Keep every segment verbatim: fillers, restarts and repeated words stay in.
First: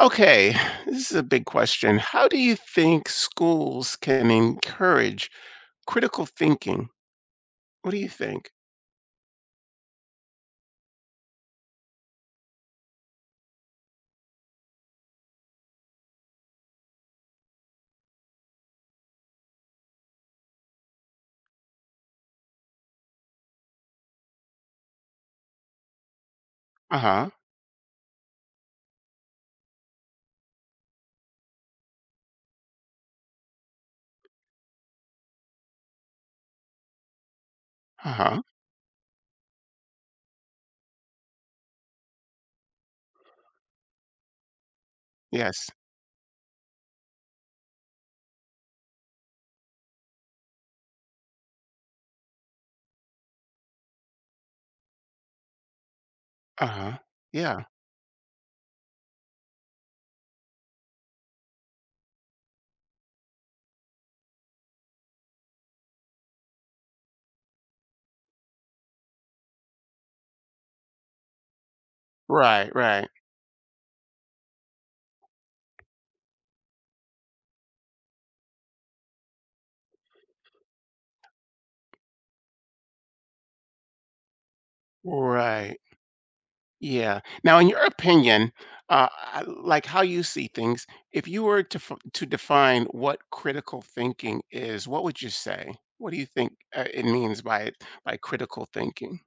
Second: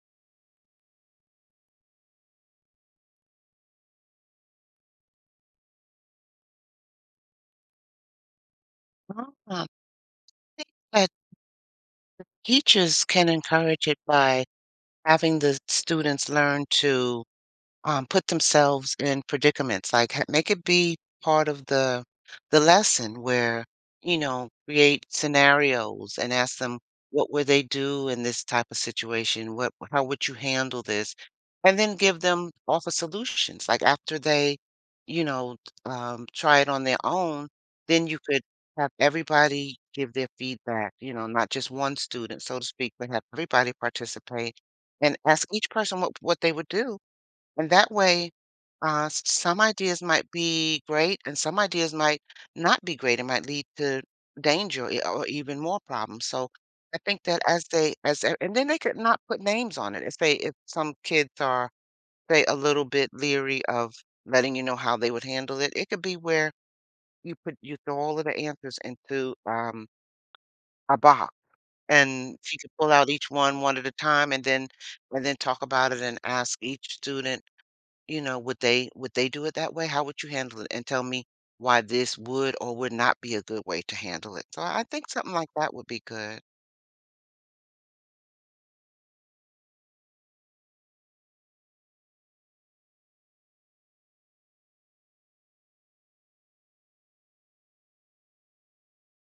Okay, this is a big question. How do you think schools can encourage critical thinking? What do you think? Ah, I think that teachers can encourage it by having the students learn to um, put themselves in predicaments. Like, ha- make it be part of the the lesson where you know create scenarios and ask them Uh-huh. what would they do in this type of situation. What How would you handle this? And then give them offer solutions. Like after they, you know, um, try it on their own, then you Uh-huh. could have everybody give their feedback. You know, not just one student, so to speak, but have everybody participate and ask each Yes. person what what they would do. And that way, uh, s- some ideas might be great and some ideas might not be great. It might lead to danger e- or even more problems. So Uh-huh. I think that Yeah. as they as a- and then they could not put names on it if they if some kids are say a little bit leery of letting you know how they would handle it. It could be where you put you throw all of the answers into um a box, and she could Right, pull out right. each one one at a time, and then and then talk about it and ask each student, you know, would they would they do it that way? How would you handle it? And tell me why this would or would not be a good way to handle it. So I think something like that Right. would be good. Yeah. Now, in your opinion, uh, I- like how you see things, if you were to f- to define what critical thinking is, what would you say? What do you think uh, it means by by critical thinking?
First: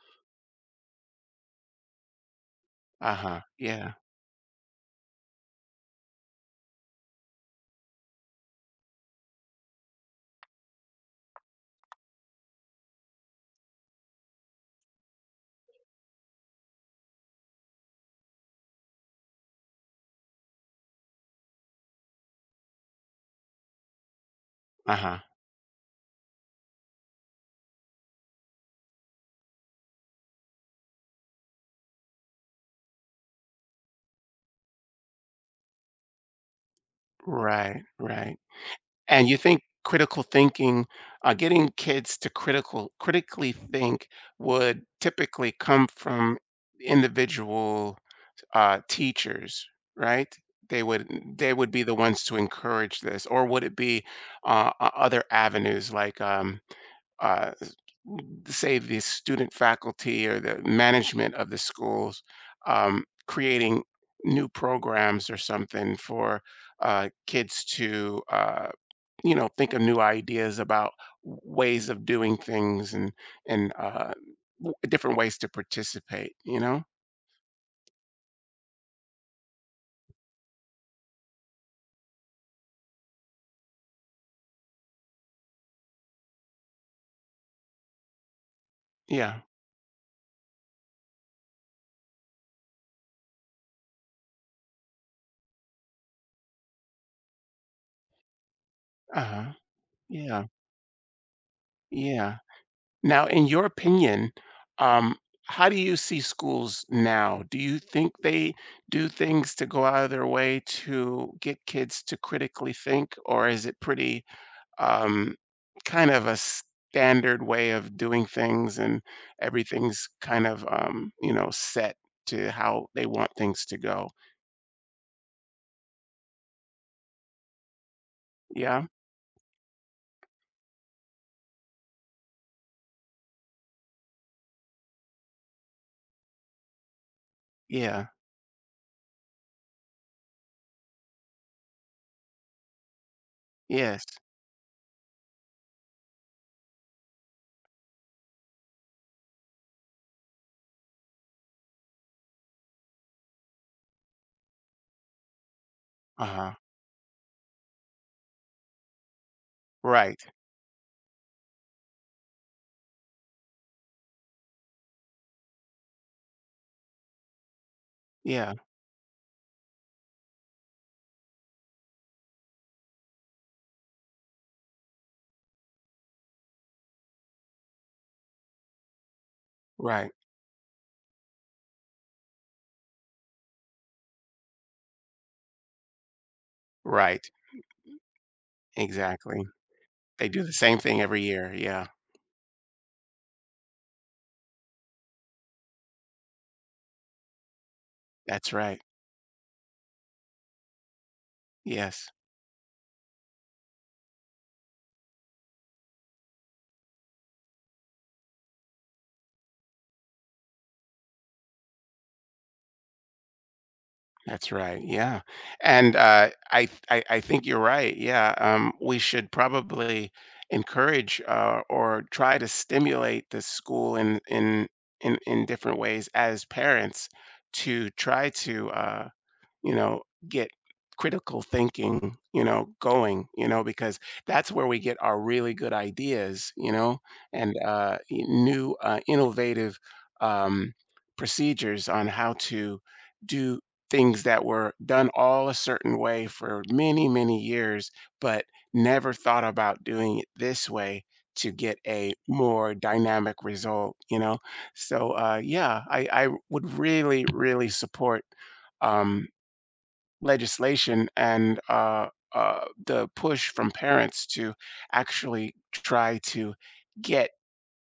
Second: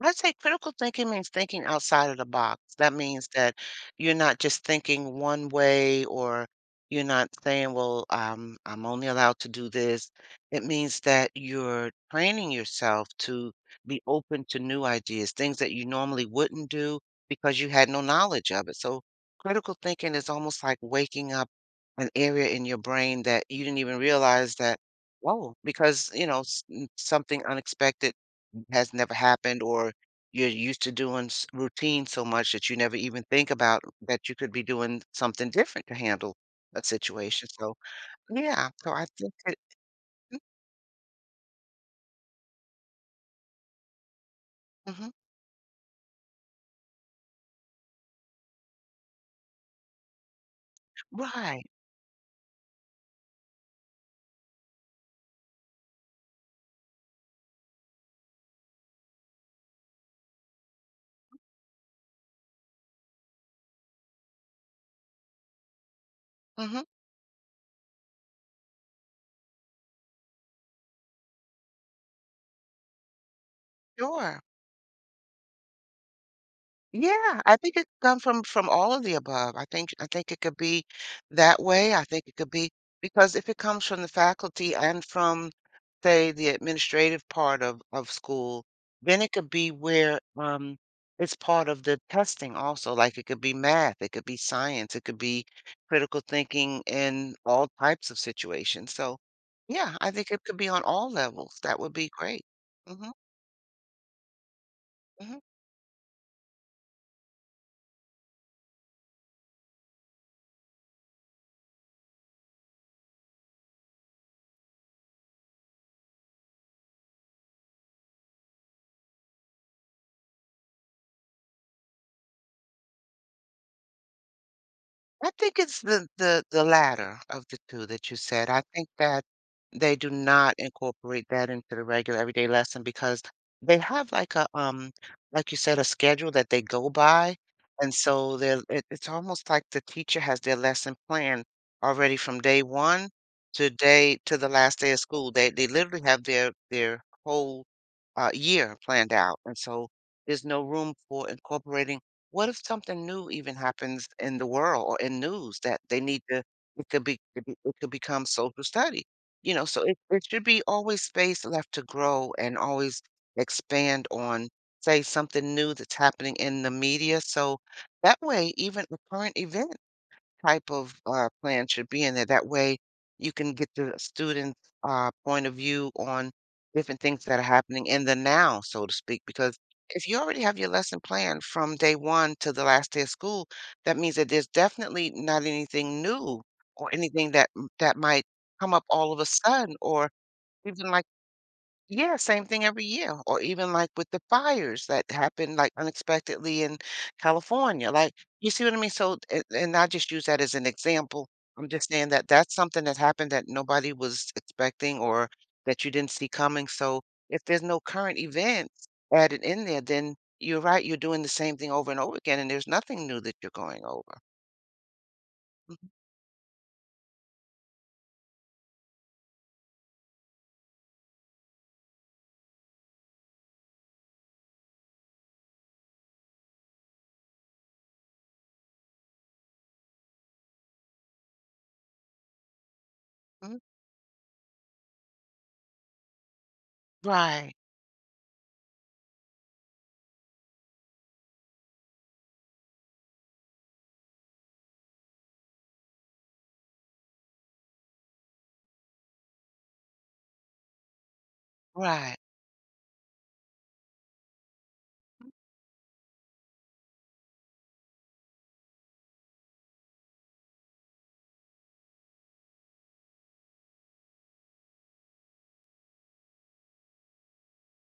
I'd say critical thinking means thinking outside of the box. That means Uh-huh. that Yeah. you're not just thinking one way, or you're not saying, well, um, I'm only allowed to do this. It means that you're training yourself to be open to new ideas, things that you normally wouldn't do because you had no knowledge of it. So critical thinking is almost like waking up an area in your brain that you didn't even realize that, Uh-huh. whoa, because, you know, s- n- something unexpected has never happened, or you're used to doing s- routine so much that you never even think about that you could be doing something different to handle a situation. So Right, right. yeah, so I And think you it, think critical thinking, uh, getting kids to critical critically think would hmm typically come from individual uh, teachers, right? They would they Right. would be the ones to encourage this, or would it be uh, o- other avenues like um, uh, say the student faculty or the management of the schools, um, creating new programs or something for hmm uh, kids to uh, you know, think of new ideas about w- ways of doing things and and uh, sure. w- different ways to participate, you know. Yeah, I think it could come from from all of the above. I think I think it could be that way. I think it could be because if it comes from the faculty and from, say, the administrative part of of school, then it Yeah. could be where um it's part of the testing also. Like it could be math, it could be science, it could be critical thinking in all types of situations. So, Uh-huh. yeah, I think it Yeah. could be on all levels. That would be Yeah. great. hmm Now, in your opinion, um, hmm how do you see schools now? Do you think they do things to go out of their way to get kids to critically think, or is it pretty, um, kind of a standard way of doing things, and everything's kind of, um, you know, set to how they want things to go? I think it's the the the latter of the two that you said. I Yeah, think that they do not incorporate that into the regular everyday lesson because they have like a, um, like you said, a schedule that they go by, and yeah, so they're it it's almost like the teacher has their lesson plan already from day one to yes. day to the last day of school. They they literally have their their whole, uh, year planned out, and so there's no room for incorporating what if something new even happens in the world or in news that they need to. Uh-huh. It could be could be It could become social study, you know, so it Right. it should be always space left to grow and always expand on, say, something new that's happening in the media. So that way, Yeah, even a current event type of uh, plan should be in there. That way, you can get the student's uh, point of view on different things that are happening in the now, so to speak. Because if right, you already have your lesson plan from day one to the last day of school, that means that there's definitely not anything new or right. anything that that might come up all of a Exactly. sudden, or They do the same even thing like every year. Yeah, yeah, same thing every year, or even like with the fires that happened like unexpectedly in California. Like, you that's see what I right. mean? So, a- and I just use that as an example. I'm just Yes, saying that that's something that happened that nobody was expecting or that you didn't see coming. So, if there's no current events added in there, then you're right, you're doing the same thing over and over again, and there's nothing new that you're going over. that's right. Yeah, Mhm. and uh, I, th- I I think you're right. Yeah, um, we should probably encourage, uh, or try to stimulate the school in in in in different ways as parents to try to, uh, you know, get critical thinking, you know, going, you Mm, know, because that's where we get our really good ideas, you know, and right, uh, y- new uh, innovative, um, procedures on how to do things that were done all a certain way for many, many years, but never thought about doing it this way to get a right, more dynamic result, you know? So, uh, yeah, I, I would really, really support, um, legislation and uh, uh, the push from parents to actually try to get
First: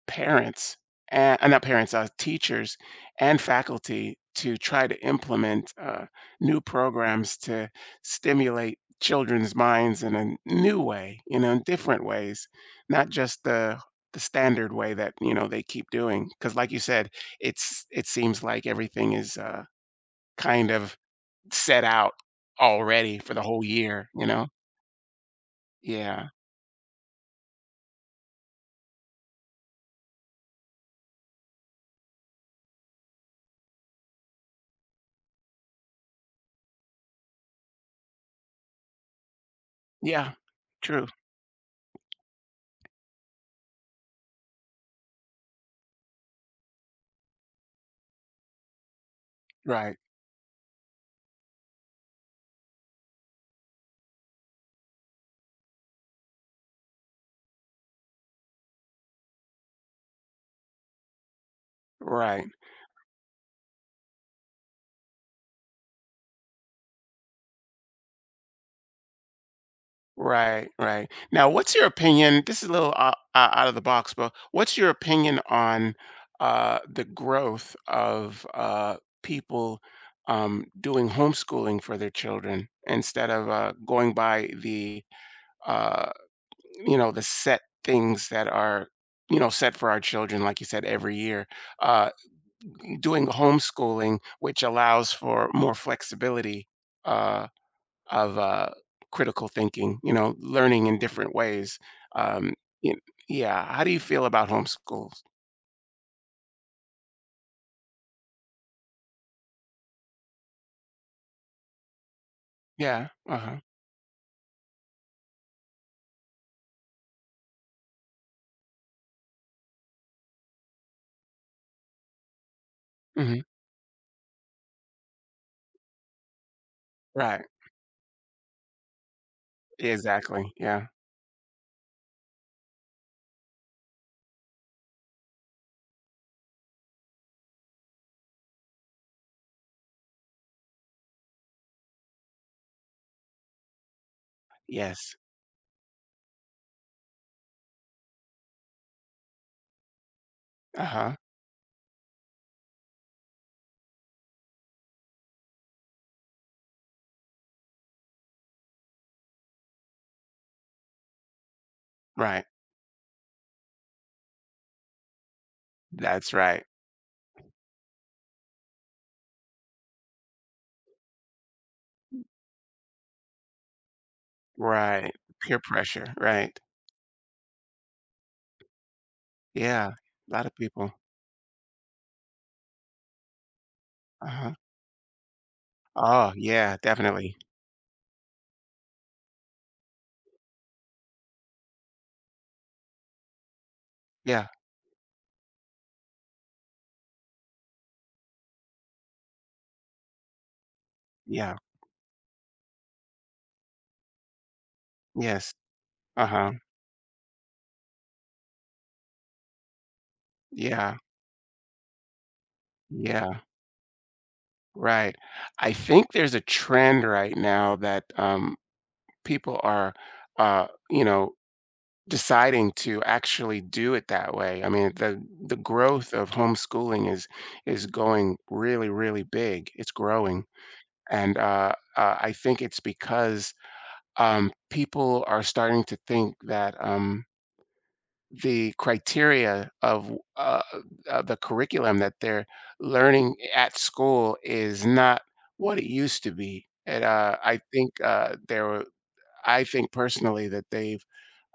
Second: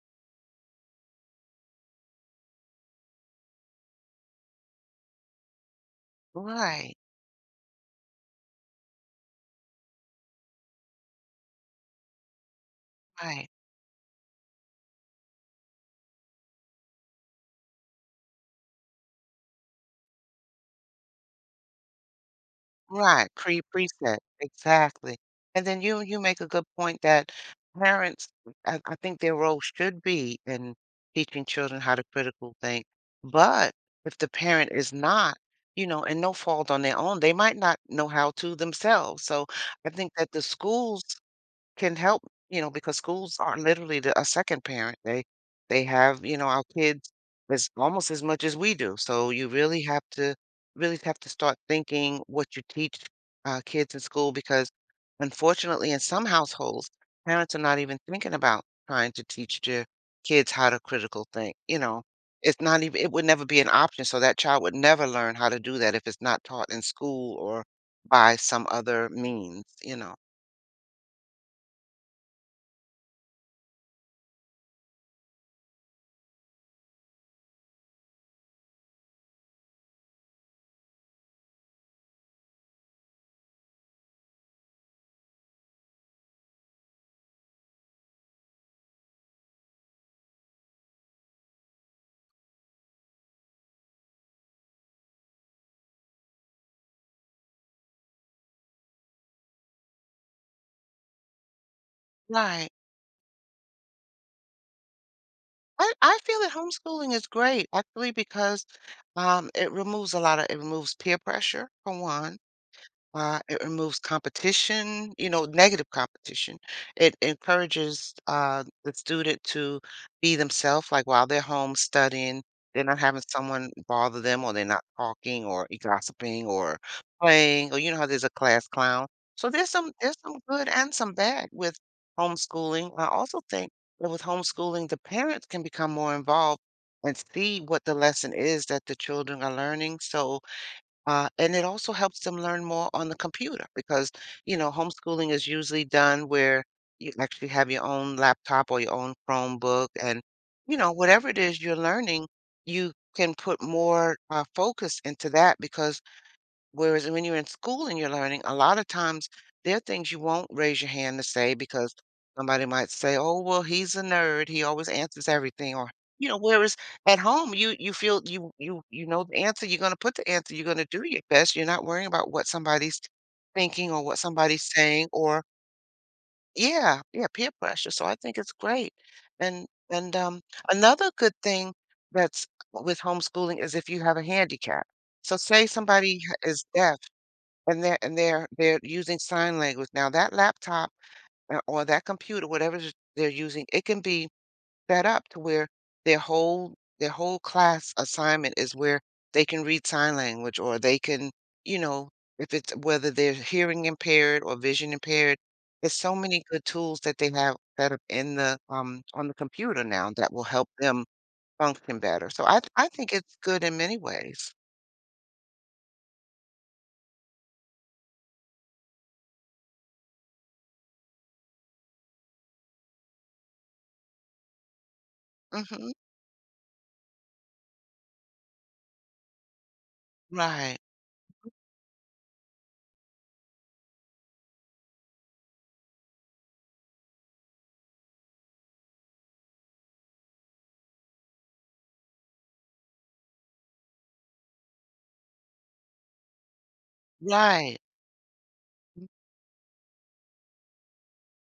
parents and uh, not parents, uh, teachers and faculty to try to implement uh, new right, programs to stimulate children's minds in a new way, you know, in different ways, not just right. the the standard way that, you know, they keep doing. Because, like you said, it's, it seems like everything is, uh, kind of set out already Right, for the pre whole year, preset, you know? exactly, and then you you Yeah. make a good point that parents, I I think their role should be in teaching children how to critical think, but if the parent is not, you know, and no fault on their own, they might not know how to themselves, so I think that Yeah. the schools True. can help, you know, because schools aren't literally the, a second parent. They they have, you know, our kids as almost as much as we do. So you really Right. have to really have to start thinking what you teach uh, kids in school, because unfortunately in some households parents are not even thinking about trying to teach their kids how to critical think. You know, Right. it's not even it would never be an option. So that child would never learn how to do that if it's not taught in school or by some other means, you know. Right. Right. Now, what's your opinion? This is a little uh, uh, out of the box, but what's your opinion on uh, the growth of uh, people, um, doing homeschooling for their children instead of uh, going by the, uh, you know, the set things that are, you know, set for our children, like you said, every year? Uh, Doing homeschooling, which allows for more flexibility, uh, of uh, critical thinking, you know, learning in different ways. Um, Right. y- yeah. How do you feel about homeschools? I, I feel that homeschooling is great actually because um, it removes a lot of it removes peer pressure for one. Yeah. Uh uh, huh. It removes competition, you know, negative competition. It encourages uh, the student to be themselves. Like while they're home studying, they're not having Hmm. someone bother them, or they're not talking, or gossiping, or Right. playing, or you know how there's a class clown. So there's some there's some Exactly. good Yeah. and some bad with homeschooling. I also think that with homeschooling, the parents can become more involved and see what the lesson is that the children are learning. So uh, and it also helps them learn more on the computer because, you know, Yes. homeschooling is usually done where you actually have your own laptop or your own Chromebook. And, you Uh know, huh. whatever it is you're learning, you can put more uh, focus into that because whereas when you're in school and you're learning, a lot of times there are things you won't raise your hand to say because Right. somebody might say, "Oh, well, he's a nerd. He always answers everything." Or, you That's know, right. whereas at home you you feel you you you know the answer, you're going to put the answer, you're going to do your best. You're not worrying about what somebody's thinking or what somebody's saying Right. or Peer pressure. Right. yeah, yeah, peer pressure. So I think it's great. And Yeah. and A um lot of people. another good thing that's with homeschooling is if you have a Uh huh. handicap. So say somebody h- Oh, is yeah. deaf Definitely. and they're and they're they're using sign language. Now that laptop or or that computer, whatever it is they're using, it can be Yeah. set up to where their whole their whole class assignment is where they can read sign language, or they can, Yeah. you know, if it's whether they're hearing impaired or vision impaired, Yes. there's so Uh many huh. good tools that they have set up in the um on the computer now that will help Yeah. them function better. So I I think it's Yeah. good in many ways. Right. I think there's a trend right now that, um, people are, uh, you know, deciding to actually do it that way. I mean, the the Hmm. growth of homeschooling is is going really, really big. It's growing, Right. and uh, uh, I think it's because, um, people are starting to think that. Um, the criteria of uh, uh, the curriculum that they're learning at school is not what it used to be. And uh, I Right. think uh, there were, I think personally that they've,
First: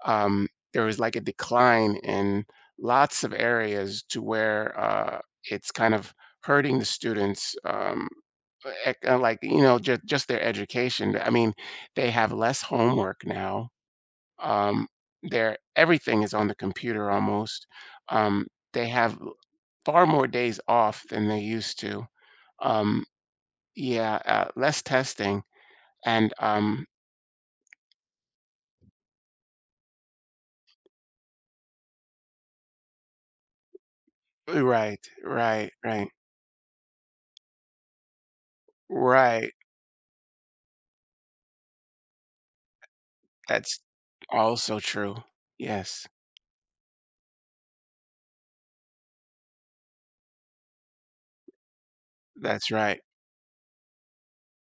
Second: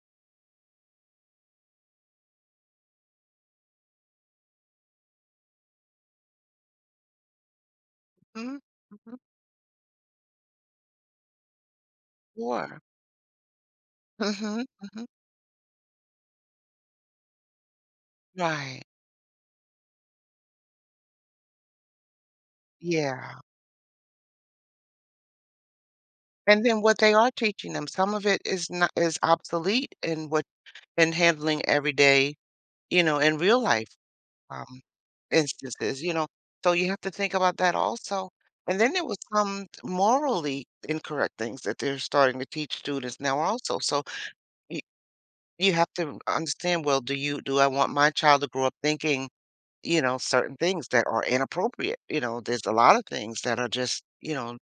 um, there was like a decline in lots of areas to where, uh, it's kind of hurting the students. Um, Mhm. ec- uh, Mhm. like, you know, just just their education. I mean, they have less Sure. homework now, Mhm, um, mhm. their everything is on the computer almost. Um, Right. they have l- far more days off than they used to. Um, Yeah. yeah, uh, less testing and And then um, what they are teaching them, some of it is not is obsolete in what in handling every day, you know, in real life, um, right, right, instances, right, you know? So you have to think about that also. And then there was right. some morally incorrect things that they're starting to teach students now also. That's So also you true. you have Yes, to understand, well, do you do I want my child to grow up thinking, you know, certain things that are inappropriate? You know, there's that's a lot right. of things that are just, you know,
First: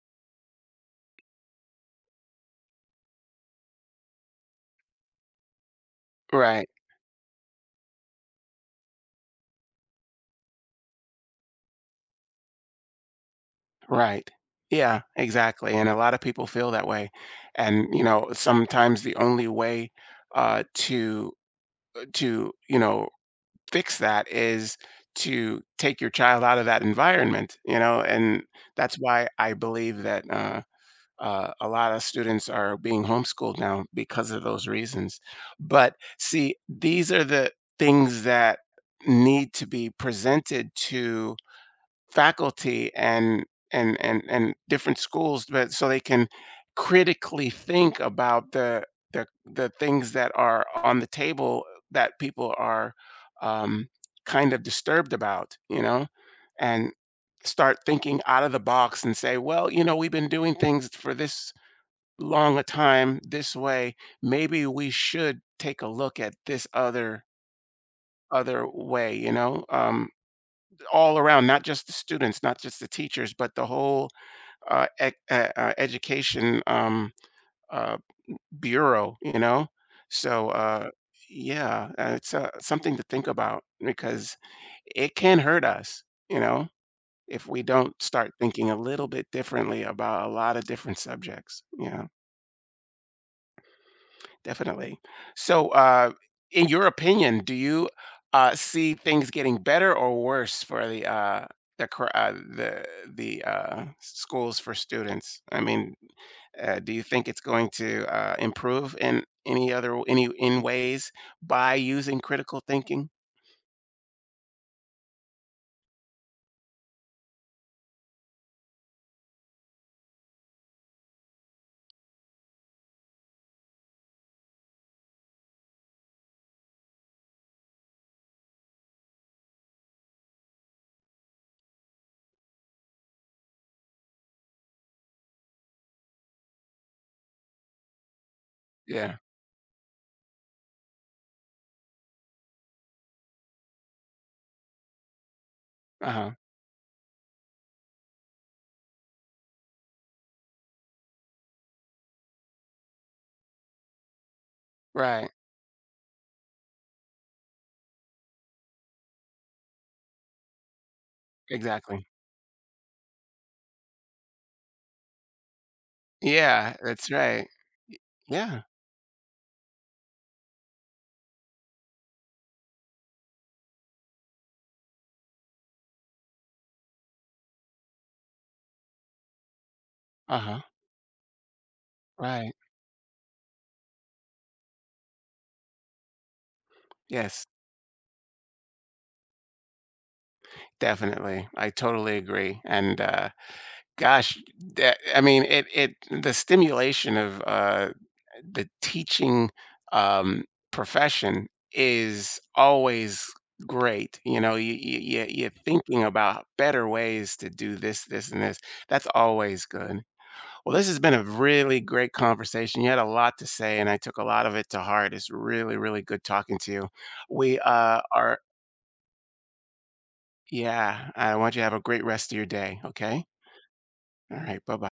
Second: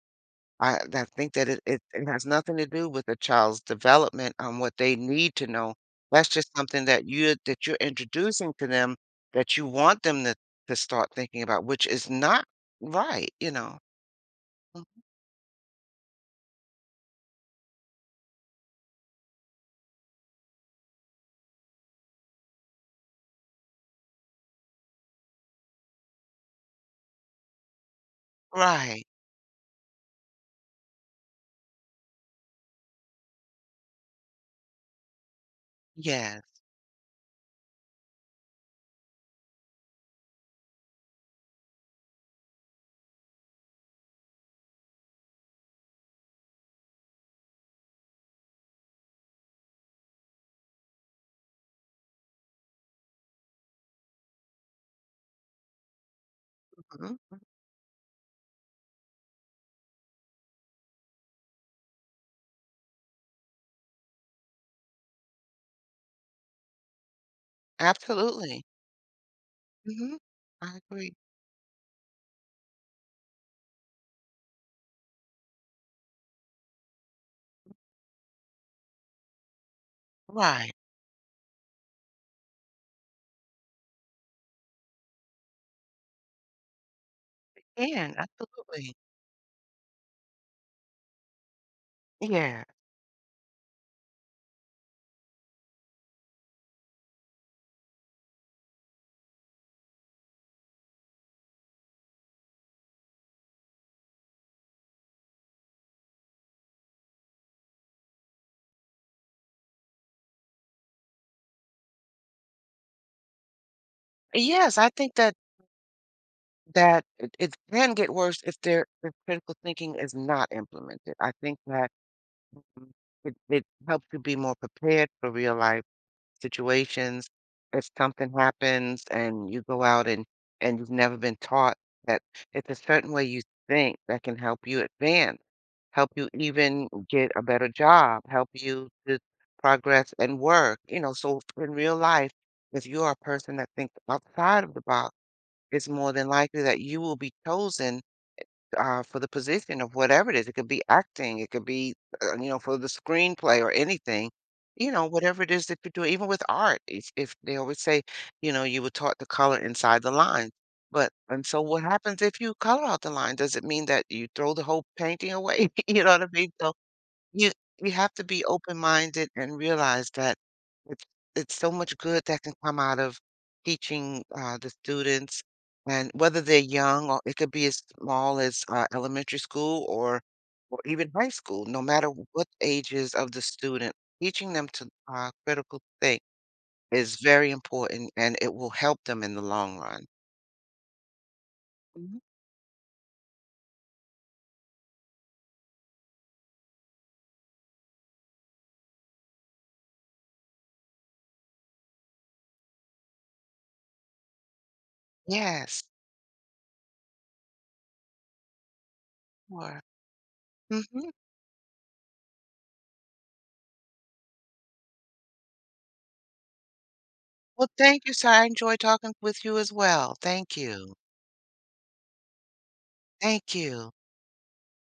I I think that it it it has nothing to do with a child's development on what they need to know. That's just Right, something that you that you're introducing to them, that you want them to to start thinking about, which is not right, you know. right. Mhm. Yeah, exactly. And a lot of people feel that way. And you know, sometimes the only way uh to to, you know, fix that is to take your child out of that environment, you know? And that's Right. why I believe that uh, uh, a lot of students are being homeschooled now because of those reasons. But Yes. see, these are the things that need to be presented to faculty and and and and different schools, but so they can critically think about the the the things that are on the table that people are, um, kind of disturbed about, you know, and Mhm. start thinking out of the box and say, well, you know, we've been doing things for this long a time this way, maybe we should take a look at this other Absolutely. other way, you know. um Mhm. I agree. All around, not just the students, not just the teachers, but the whole uh, ec- uh, uh, education, um, uh, bureau, you know? So, Right. uh, yeah, uh, it's uh, something to think about because it can hurt us, you know, if we don't Can, start thinking a absolutely. little bit differently about a lot of different subjects. Yeah. Yeah. Definitely. So, uh, in your opinion, do you uh, see things getting better or worse for the uh, the cur- uh, the the uh, schools for students? I mean, uh, do you think it's going to uh, improve in any other any in ways by using critical thinking? Yes, I think that that it, it can get worse if there if critical thinking is not implemented. I think that mm, it, it helps you be more prepared for real life situations. If something happens and you go out and and you've never been taught that it's a certain way, you think that can help you advance, help you even get a better job, help you Yeah. to progress and work. You know, so in real life, if you are a person that thinks outside of the box, it's Uh more than huh. likely that you will be chosen uh, for the position of whatever it is. It could be acting, it could be, uh, you know, for the screenplay or anything, you know, Right. whatever it is that you do, even with art. If, if they always say, you know, you were taught to color inside the lines. But, and so what Exactly. happens if you color out the line? Does it mean that you throw the whole painting away? You know what I mean? So Yeah. That's right. you you have to be Yeah. open-minded and realize that it's it's so much good that can come out of teaching, uh, the students, and whether they're young or it could be as small as, uh, elementary school or Uh huh. or even high school, no matter what Right. ages of the student, teaching them to, uh, critical think is Yes. very important, and it will help them in the long run. Definitely. I totally Mhm. agree. And uh, gosh, that I mean, it it the stimulation of, uh, the teaching, um, profession is always great, you know, you you you you're Yes, thinking about better ways to do this, this, and this. That's always sure. good. Well, this has Mhm. been a really great conversation. You had a lot to say, and I took a lot of it to heart. It's really, really good talking to you. We, Well, uh, thank you, sir, are, I enjoy talking with you as well. Thank you. yeah, I want you to have a great rest of your day, okay? Thank you. All right, bye-bye.